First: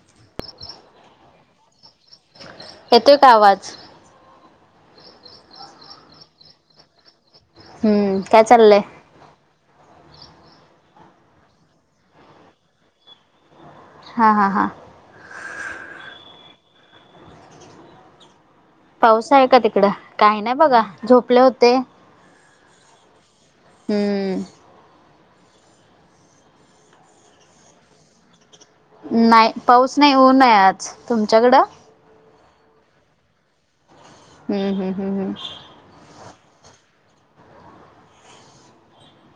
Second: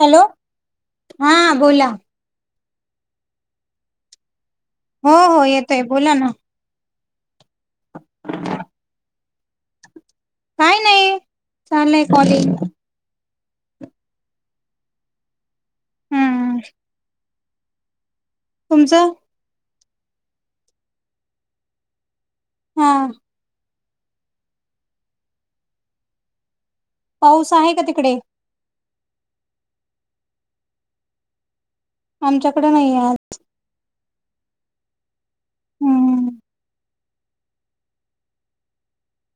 Hello हा बोला येतोय का आवाज? हो हो येतोय बोला ना. हम्म काय चाललंय? काय नाय चाललंय कॉलिंग. हा हा हा हुम. तुमचं पाऊस आहे का तिकडं काय ना बघा झोपले होते. हा. हम्म. पाऊस आहे का तिकडे? नाय पाऊस नाय ऊनाय आज तुमच्याकडं. आमच्याकडे नाईये आज. हम्म हम हम हम. हम्म.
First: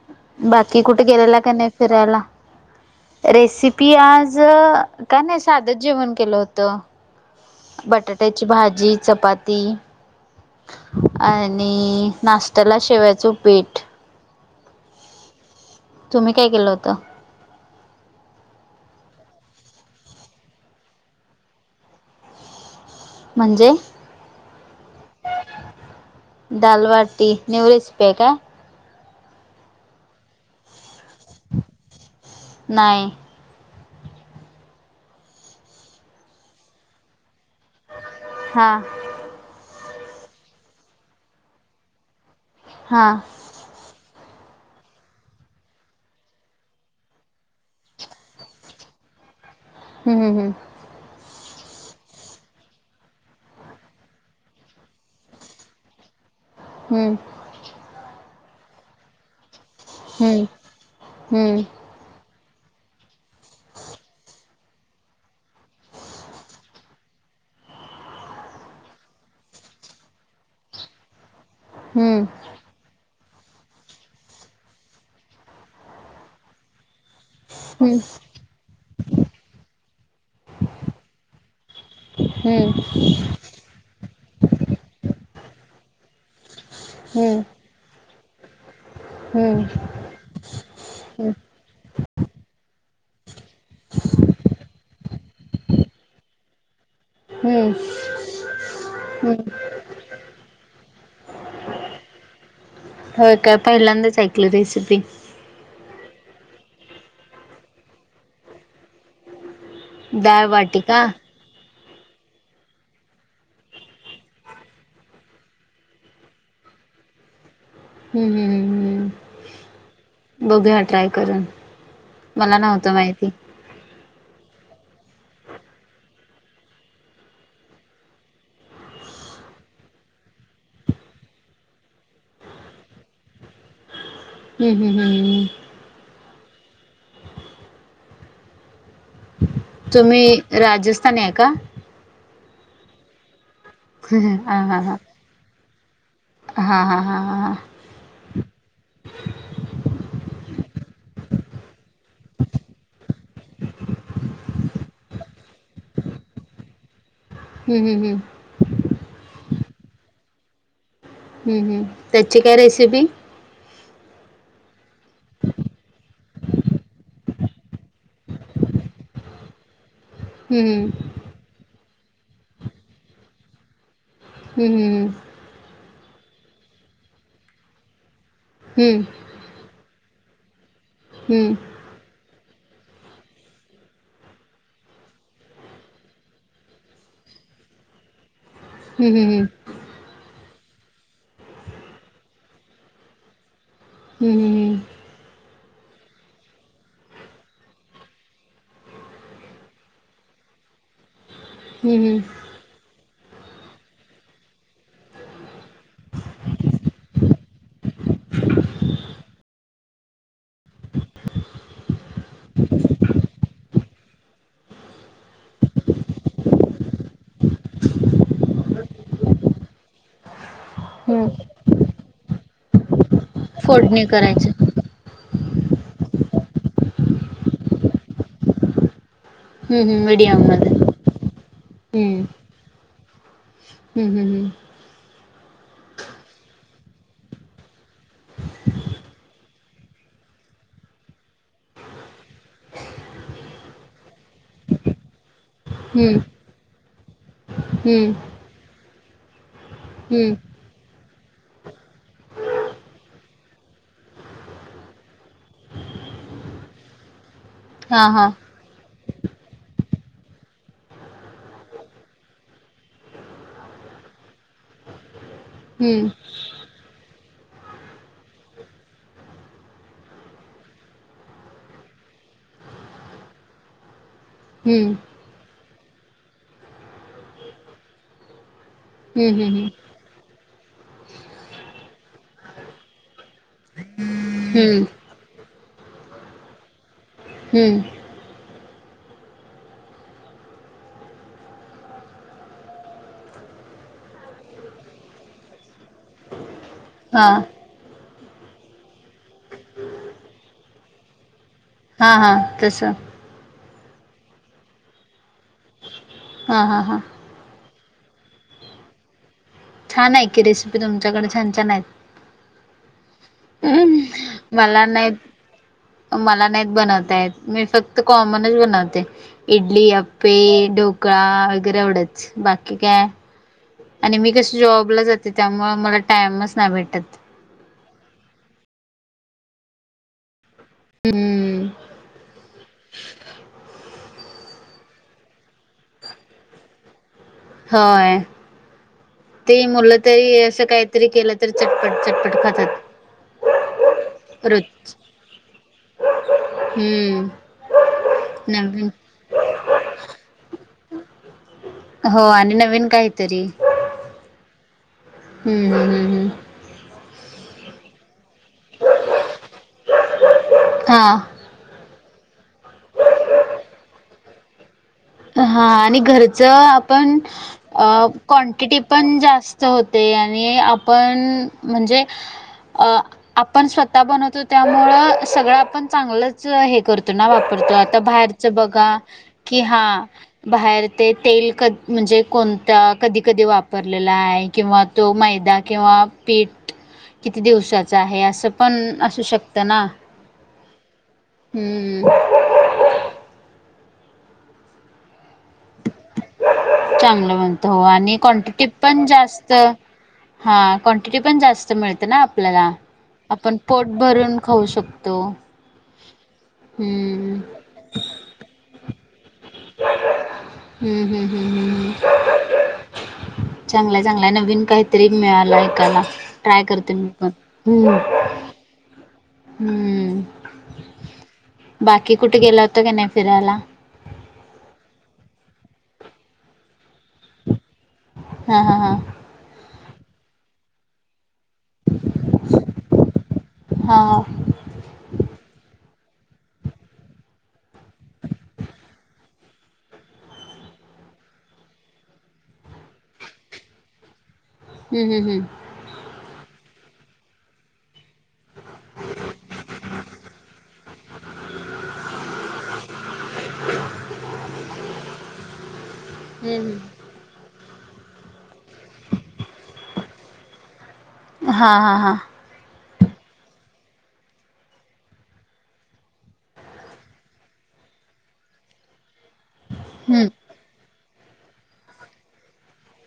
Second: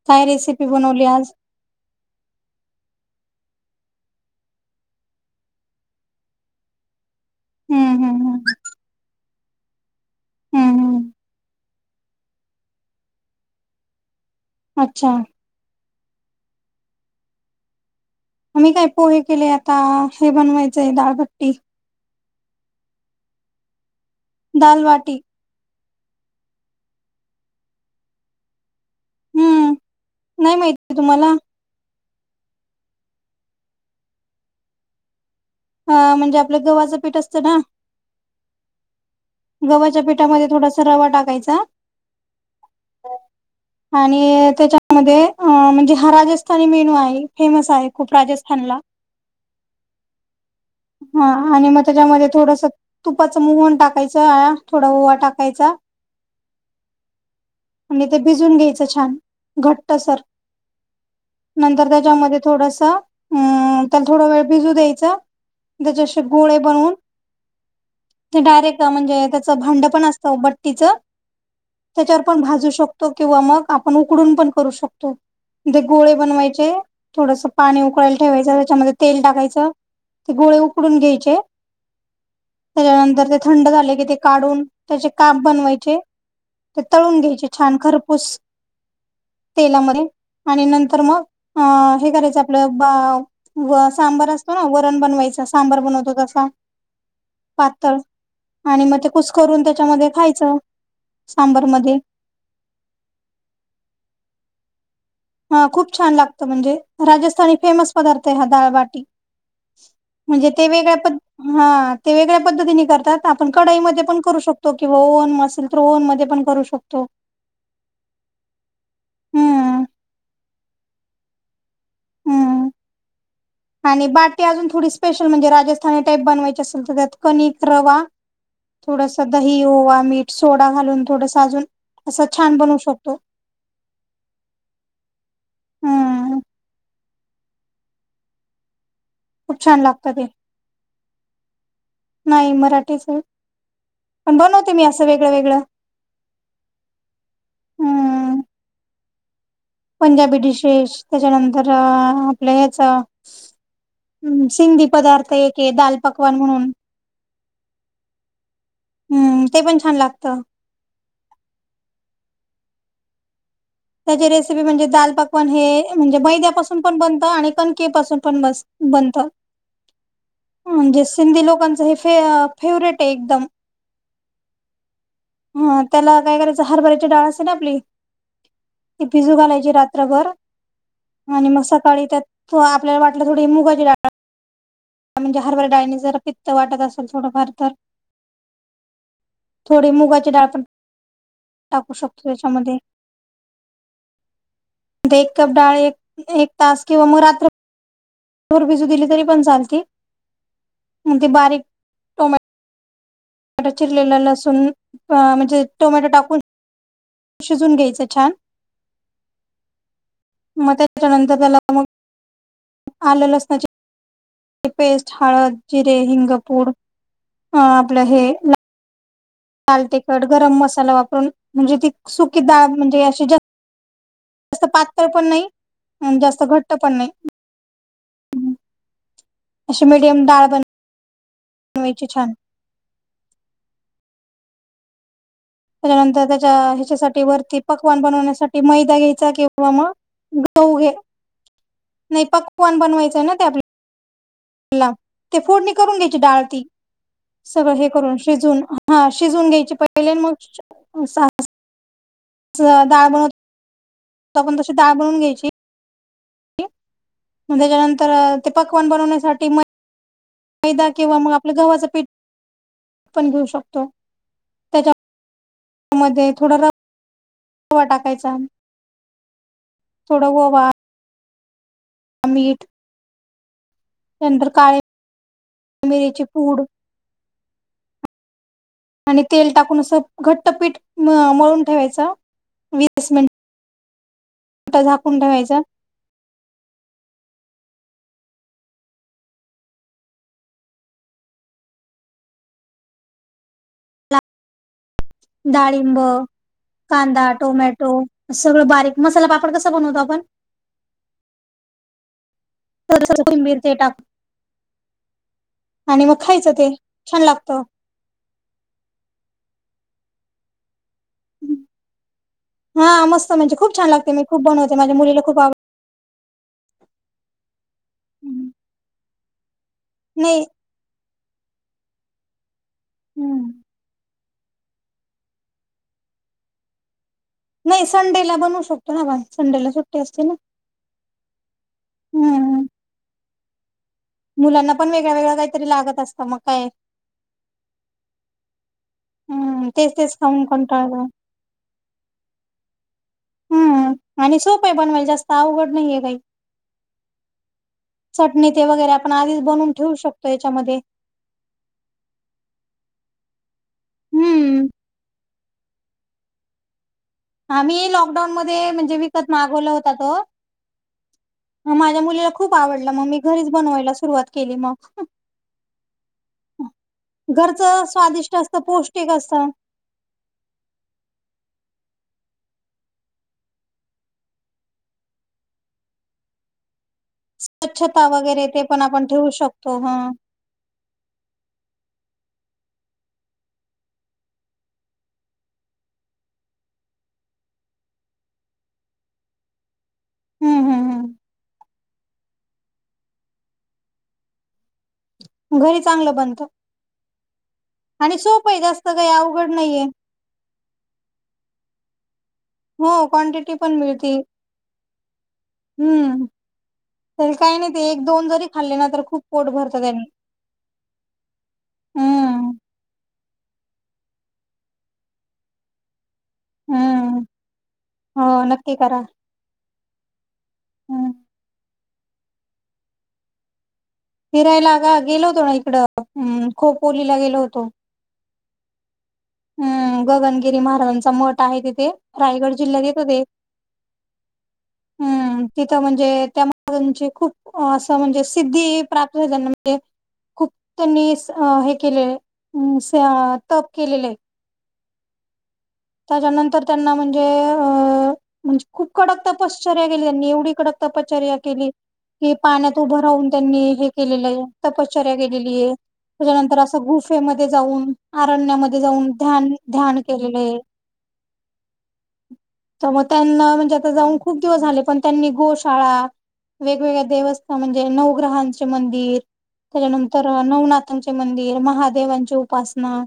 काय रेसिपी बाकी बनवली कुठं आज गेलेला का नाई फिरायला? रेसिपी आज का नाई साधच जेवण केलं होतं. हम्म हम्म हम्म बटाट्याची भाजी चपाती. हम्म हम्म आणि नाश्त्याला शेवयाचं ऊपीट. अच्छा. तुम्ही काय केलं होतं? आम्ही काय पोहे केले आता हे बनवायचंय दाळभट्टी. म्हणजे? दाल वाटी. दाल वाटी न्यु रेसिप्या का? हम्म नाई माईती तुम्हाला. नाई. हं म्हणजे आपलं गव्हाचं पीठ असतं ना. हा. गव्हाच्या पिठामध्ये थोडासा रवा टाकायचा. हा. आणि त्याच्या मध्ये अं म्हणजे हा राजस्थानी मेनू आहे फेमस आहे खूप राजस्थानला. हम् हम. हां आणि म त्याच्या मध्ये थोडंस तुपाचं मोहून टाकायचा या थोडा ओवा टाकायचा. हम्म. आणि ते भिजून घ्यायचं छान घट -ट्सर हम्म हम्म नंतर त्याच्या मध्ये थोडंस ऊं त्याला थोडा वेळ भिजू द्यायचं. त्याच्या असे गोळे बनवून. ते डायरेक्ट अं म्हणजे त्याचं भांड पण असतं बट्टीचं त्याच्यावर हम्म पण भाजू शक तो किंवा मग आपण उकडून पण करू शकतो तेे गोळे बनवायचे. थोडंस पाणी हम्म उकळायला ठेवायचं त्याच्यामध्ये तेल टाकायचं. ते गोळे उकडून घ्यायचे हम्म त्याच्यानंतर ते थंड झाले कि ते काढून त्याचे काप बनवायचे ते तळून हम्म घ्यायचे छान खरपूस हम्म हम्म तेलामध्ये आणि नंतर म अ हे करायचं आपलं बा व सांबर असतो ना व -रण बनवायचा सांबर बनवतो तसा हम्म पातळ आणि म हम्म कुस्करून त्याच्या मध्ये खायचं सांबरमध्ये. होय काय पहिल्यांदाच ऐकलं रेसिपी. हा खूप छान लागतं म्हणजे राजस्थानी फेमस पदार्थ हा दाळबाटी. डाळ म्हणजे ते वाटी वेगळ्या का पद् हा ते वेगळ्या पद्धतीने करतात आपण कडाईमध्ये पण करू शकतो किंवा ओवन असेल तर ओवन मध्ये पण करू शकू फक्त हम्म हम्म हम्म हम्म. हम्म बघू या ट्राय करन मला हम्म नव्हतं माहिती. आणि बाटी अजून थोडी स्पेशल म्हणजे राजस्थानी टाईप बनवायची असेल तर त्यात कणिक रवा थोडसा दही, ओवा, मीठ सोडा घालून थोडसा अजून असं छान बनवू शकतो. हम्म हम्म हम्म हम्म. हां. खूप छान लागतं ते तुम्ही राजस्थानी आहे का नाही मराठीच हे. पण हा बनवते हा मी हा असं वेगळं-वेगळं. हा हा हा हा हा. हम्म पंजाबी डिशेश त्याच्यानंतर आपलं ह्याचा हम्म सिंधी पदार्थ एक आहे दाल पकवान म्हणून हम्म हम्म हम्म. हम्म ते पण छान लागतं. हम्म हम्म त्याची काय रेसिपी? त्याची रेसिपी म्हणजे दाल पकवान हे म्हणजे मैद्या पासून पण बनतं आणि कणके पासून पन्नस बनतं हम्म म्हणजे सिंधी लोकांच हे फेव फेवरेट आहे एकदम. हम्म हम्म हम्म. हा त्याला काय करायचं हरभऱ्याची डाळ असते ना आपली हम्म ते भिजू घालायची रात्रभर आणि हम्म मग स काळी आणि त्यात आपल्याला वाटलं थोडी मुघाची डाळ म्हणजे हरभऱ्या डाळीनी जर पित्त वाटत असेल थोडंफार तर हम्म हम्म हम्म. थोडी मुगाची डाळ पण टाकू शकतो हयाच्यामध्ये. हम्म हम्म. तो एक कप डाळ एक एक तास किंवा म रात्र भर भीजू दिली तरी पण चालती आन ती बारीक हम्म हम्म. टा चिरलेला लसून म्हणजे टोमॅटो टाकून हं शिजून घ्यायचं छान म त्याच्यानंतर त्याला मग आलं, लसनाची पेस्ट, हळद, जिरे, हिंगपूड आं आपलं हे लाल तीखट गरम मसाला वापरून हम्म म्हणजे ती सुकी डाळ म्हणजे अशी जा फोडणी करायच्या पातळ पण नाही आणि जास्त घट्ट पण नाही हम्म अशी हम्म मीडियम मिडीयम डाळ राहू द्या बनवायची हम्म. छान हम्म हम्म हम्म. त्याच्यानंतर त्याच्या ह्याच्यासाठी वरती पकवान बनवण्यासाठी मैदा घ्यायचा किंवा म गहूं घे नाही पकवाण बनवायचंय ना ते आपल्या तेला ती फोडणी करून घ्यायची हम्म डाळ ती सगळं हे हम्म करून शिजवून. हा शिजून घ्यायची पहिले, हम्म मगबनवतो [inaudible] आपण तशी डाळ बनून घ्यायची. ची. मग हा त्याच्यानंतर हा ते पकवान बनवण्यासाठी म मैदा किंवा मग आपलं गव्हाच पीठ पण घेऊ शकतो. त्यांच्या त्या हम्म मध्ये थोडा रवा टाकायचा. थोड वोवा. अ मीठ. नंतर काळ्या हम्म मिऱ्याची पूड. आणि हम्म तेल हम्म टाकून नुसतं, घट्टपीठ मळून ठेवायचं, वीस मिन ट हम्म झाकून ठेवायचं. हम्म डाळिंब, हा कांदा, टोमॅटो सगळं बारीक मसाला पापड कसा बनवतो आपण, हा हा तसं. [unintelligible] टाक आणि मग खायचं हा ते हा हा छान लागत. छान आहे की रेसिपी तुमच्याकडे छान छान हा मस्त म्हणजे खूप छान हम्म. लागते. खूप बनवते मला माझ्या नाही. मुलीला खूप आवड मला नाहीत बनवता येत. मी फक्त कॉमनच बनवते इडली आप्प पे, नाही ढोकळा वगैरे एवढंच बाकी काय, आणि मी कस जॉबला जाते, त्यामुळं मला टाइमच नाई भेटत. नाही संडेला बनवू शकतो ना आपण संडेला सुट्टी असते ना. हम्म. हम्म मुलांना पण वेगळ्या वेगळ्या काहीतरी लागत असतं मग काय. होय. ते हम्म तेच मुलं तेच तरी खाऊन असं कंटाळा काहीतरी केलं तरी चटपट चटपट खातात. हम्म. आणि सोप आहे रोज बनवायल जास्त अवघड नाहीये काही, हम्म. चटणी ते नवीन वगैरे आपण आधीच बनवून ठेवू शकतो यांच्यामध्ये. हो आणि नवीन काहीतरी. हम्म हम्म हम आम्ही लॉकडाऊन मध्ये म्हणजे विकत मागवला होता तो. हा माझ्या मुलीला खूप आवडलं मग मी घरीच बनवायला सुरुवात केली मग. हा आणि घरच आपण घरचं स्वादिष्ट असतं क्वांटिटी पौष्टिक पण असतं. जास्त होते. ते आणि आपण म्हणजे, अ आपण स्वतः बनवतो त्यामुळं सगळं आपण चांगलंच हे करतो. ना वापरतो आता स्वच्छता बाहेरच वगैरे ते पण बघा, आपण ठेवू की शकतो हा ह बाहेर ते तेल क म्हणजे कोणता कधी कधी वापरलेला आहे. किंवा तो मैदा किंवा पीठ. किती दिवसाचं आहे, असं पण असू शकतं ना. हम् हम् हम हम्म.. घरी चांगलं बनतं. चांगलं बनतो हा आणि सोपं आहे क्वांटिटीत जास्त पण काही अवघड जास्त नाहीये हा क्वांटिटी पण जास्त मिळते ना? आपल्याला. हो क्वांटिटी आपण पण पोट मिळते. भरून खाऊ शकतो हम्म हम्म. तर काही नाही ते एक दोन जरी खाल्ले ना, तर खूप पोट भरतं त्यानी हम्म हम्म हम्म हम्म. चांगलंय चांगलाय नवीन काहीतरी मिळालं ऐकायला. ट्राय करते मी हम्म पण हम्म हो नक्की करा. हम्म. हम्म. बाकी कुठं गेला होता का नाही फिरायला? फिरायलाग गेलो होतो ना, इकडं अं खोपोलीला गेलो होतो. हा हा हा. हम्म, गगनगिरी महाराजांचा मठ आहे तिथे. रायगड जिल्ह्यात येत ते. हा हा हा हम्म तिथं म्हणजे त्या महाराजांची खुप असं म्हणजे सिद्धी प्राप्त झाली. त्यांना म्हणजे खूप त्यांनी स हे केलंय असं तप केलेलं आहे. हम्म हम्म हम्म. त्याच्या नंतर त्यांना म्हणजे अ म्हणजे खूप कडक तपश्चर्या केली त्यांनी. एवढी कडक तपश्चर्या केली की पाण्यात उभं राहून त्यांनी हे केलेलं हाय तपश्चर्या केलेली आहे. हम्म हम्म हम्म त्याच्यानंतर असं गुफेमध्ये जाऊन, अरण्यामध्ये जाऊन ध्यान ध्यान केलेलं आहे. हा हा हा. तर मग त्यांना म्हणजे आता जाऊन खूप दिवस झाले, पण त्यांनी गोशाळा वेगवेगळे देवस्थान म्हणजे नऊ ग्रहाचे मंदिर हम्म त्याच्यानंतर हम्म नवनाथांचे मंदिर, महादेवांची उपासना.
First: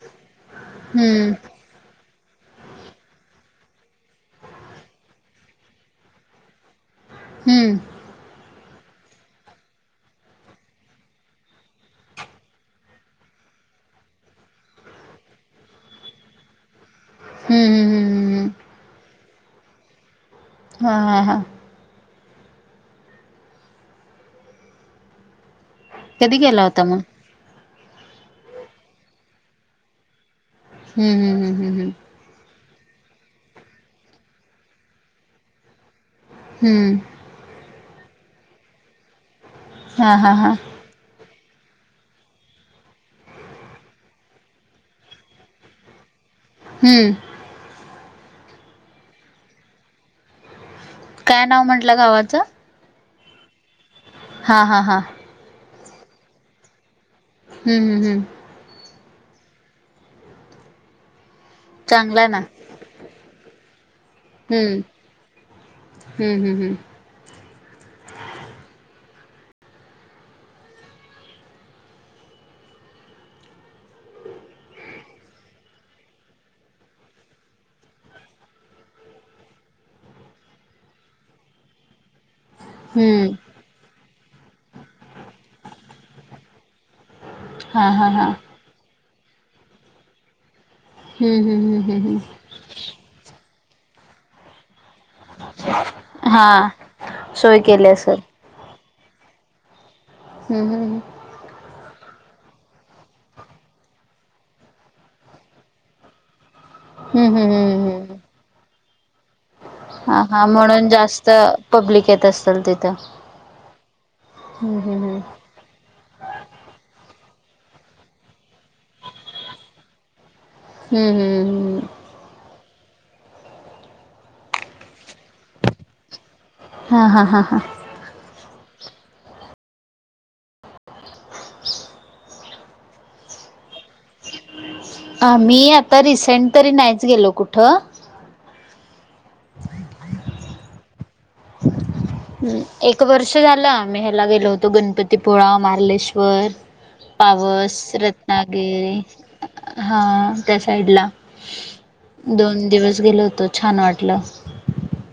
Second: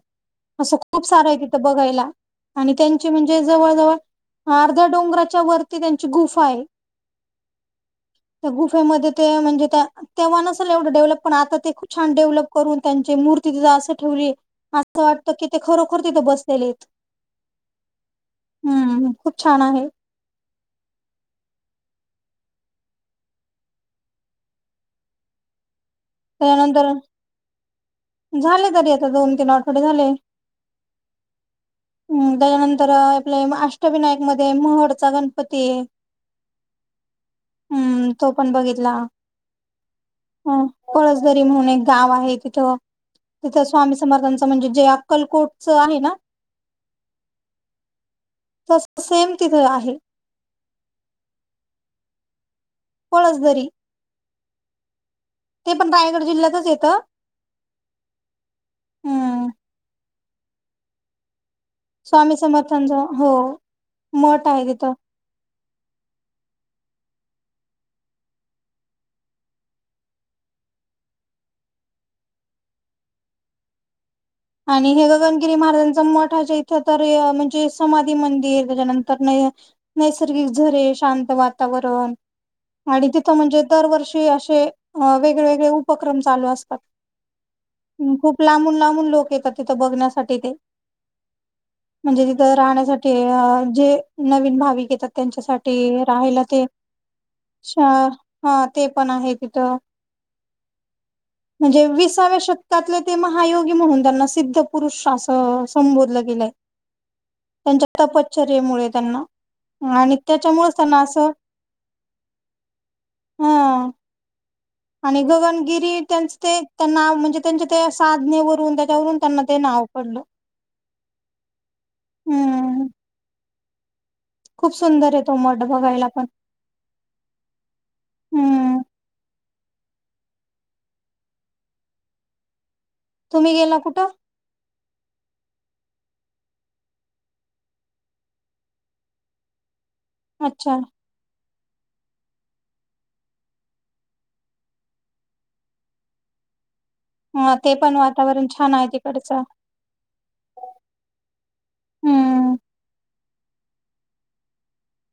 असं हम्म हम्म खूप हम्म सारं आहे तिथं बघायला. आणि त्यांची म्हणजे जवळ जवळ अर्ध्या डोंगराच्या वरती त्यांची गुफा आहे. हम्म. त्या गुफेमध्ये ते म्हणजे त्या तेव्हा नसल एवढं डेव्हलप, पण आता ते खूप छान डेव्हलप करून त्यांची मूर्ती तिथं असं ठेवली. असं वाटतं की ते खरोखर तिथे बसलेले आहेत. हम्म हम्म हम्म. हम्म, खूप छान आहे. हा हा हा. कधी गेला होता त्याच्यानंतर मग झाले तरी आता दोन तीन आठवडे झाले. हम्म हम्म हम्म हम्म. हम्म त्याच्यानंतर आपल्या अष्टविनायकमध्ये महडचा गणपती आहे. हम्म. हम्म तो पण बघितला. हा हा अ हा. पळसदरी म्हणून एक गाव आहे तिथं. तिथं स्वामी समर्थांचं म्हणजे जे अक्कलकोटचं आहे ना हम्म. तसं सेम तिथं आहे. काय नाव म्हंटला गावाचं? पळसदरी. हा हा हा ते पण रायगड जिल्ह्यातच येतं. हम् हम् हम हम्म चांगला स्वामी ना समर्थांचा हो मठ आहे हम्म तिथं. हम्म हम् हम् आणि हे गगनगिरी महाराजांचा मठा च्या इथं तर म्हणजे समाधी मंदिर त्याच्यानंतर हे नैसर्गिक झरे शांत वातावरण. आणि तिथं हम्म म्हणजे दरवर्षी असे अ वेगळे वेगळे उपक्रम चालू असतात. हा हा ह् हा खूप लांबून लांबून लोक येतात तिथं बघण्यासाठी ते. हम्म हम्म हम्म हम्म हम्म. म्हणजे तिथं राहण्यासाठी जे नवीन भाविक येतात. त्यांच्यासाठी राहायला ते हा सोय श केली असेल. हा ते पण आहे तिथ. हम् हम ह म्हणजे विसाव्या शतकातले ते महायोगी म्हणून त्यांना सिद्ध पुरुष असं संबोधल गेलंय, हम्म हम्म हम्म त्यांच्या हम्म. तप चर्येमुळे त्यांना हा आणि त्यांच्यामुळे म्हणून त्याना जास्त असं पब्लिक येत असेल तिथं. हा- हम्म हम्म आणि गगनगिरी त्यांचे ते, त्यांना म्हणजे त्यांच्या ते साधनेवरून त्याच्यावरून त्यांना ते नाव पडलं. हम्म हम्म हम् हम्म खूप सुंदर होत मठ बघायला. हा हा हा हा हम्म तुम्ही गेला कुठं? आम्ही आता रिसेंट तरी नाहीच गेलो कुठं. अच्छा! ह् एक वर्ष झालं आम्ही ह्याला गेलो होतो गणपतीपुळा, मारलेश्वर. ह ते पावस पण वातावरण छान आहे रत्नागिरी तिकडचं हा त्या साइडला. हम्म दोन दिवस गेलो होतो छान वाटलं.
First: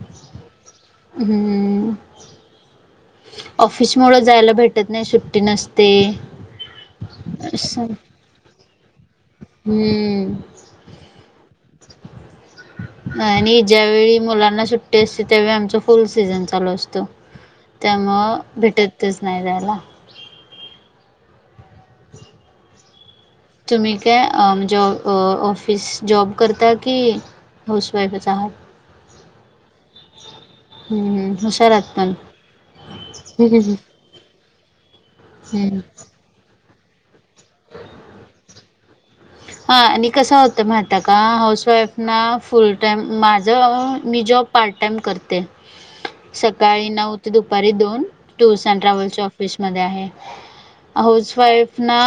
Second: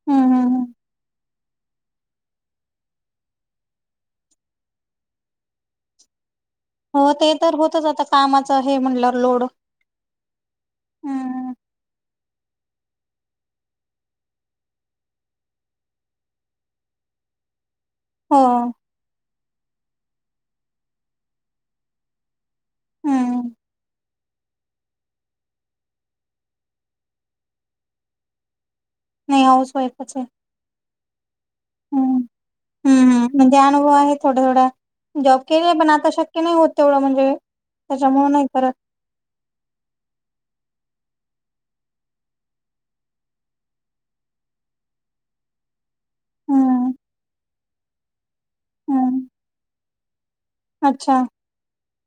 हम् हम हम हम्म ऑफिस मुळे जायला भेटत नाही सुट्टी नसते. हो ते तर होतच असं आता कामाच हे म्हटल्यावर लोड. हम्म आणि ज्यावेेळी मुलांना सुट्टी असते, त्यावेळी आमचा फुल सीझन चालू असतो. [inaudible] त्यामुळं हो भेटतच नाय जास्तं. हम्म तुम्ही काय आ म्हणजे जॉ ऑफिस जॉब करता की. हाऊस वाईफच आहात. नाही हाऊसवाफच आहे. हम्म हम हम्म हम् हम् म्हणजे अनुभव हम्म आहे थोडा थोडा. जॉब केलाय पण आता शक्य नाही होत तेवढं म्हणजे त्यांच्यामुळे नाही करत. हा आणि कसं होतं म्हहितय का हाऊसवाईफ ना फुल टाइम माझ मी जॉब पार्ट टाइम करते. [inaudible] सकाळी नऊ ते दुपारी दोन टूर्स अँड ट्रॅव्हल्च्या हम्म ऑफिसमध्ये आहे. अच्छा हाऊस वाईफ ना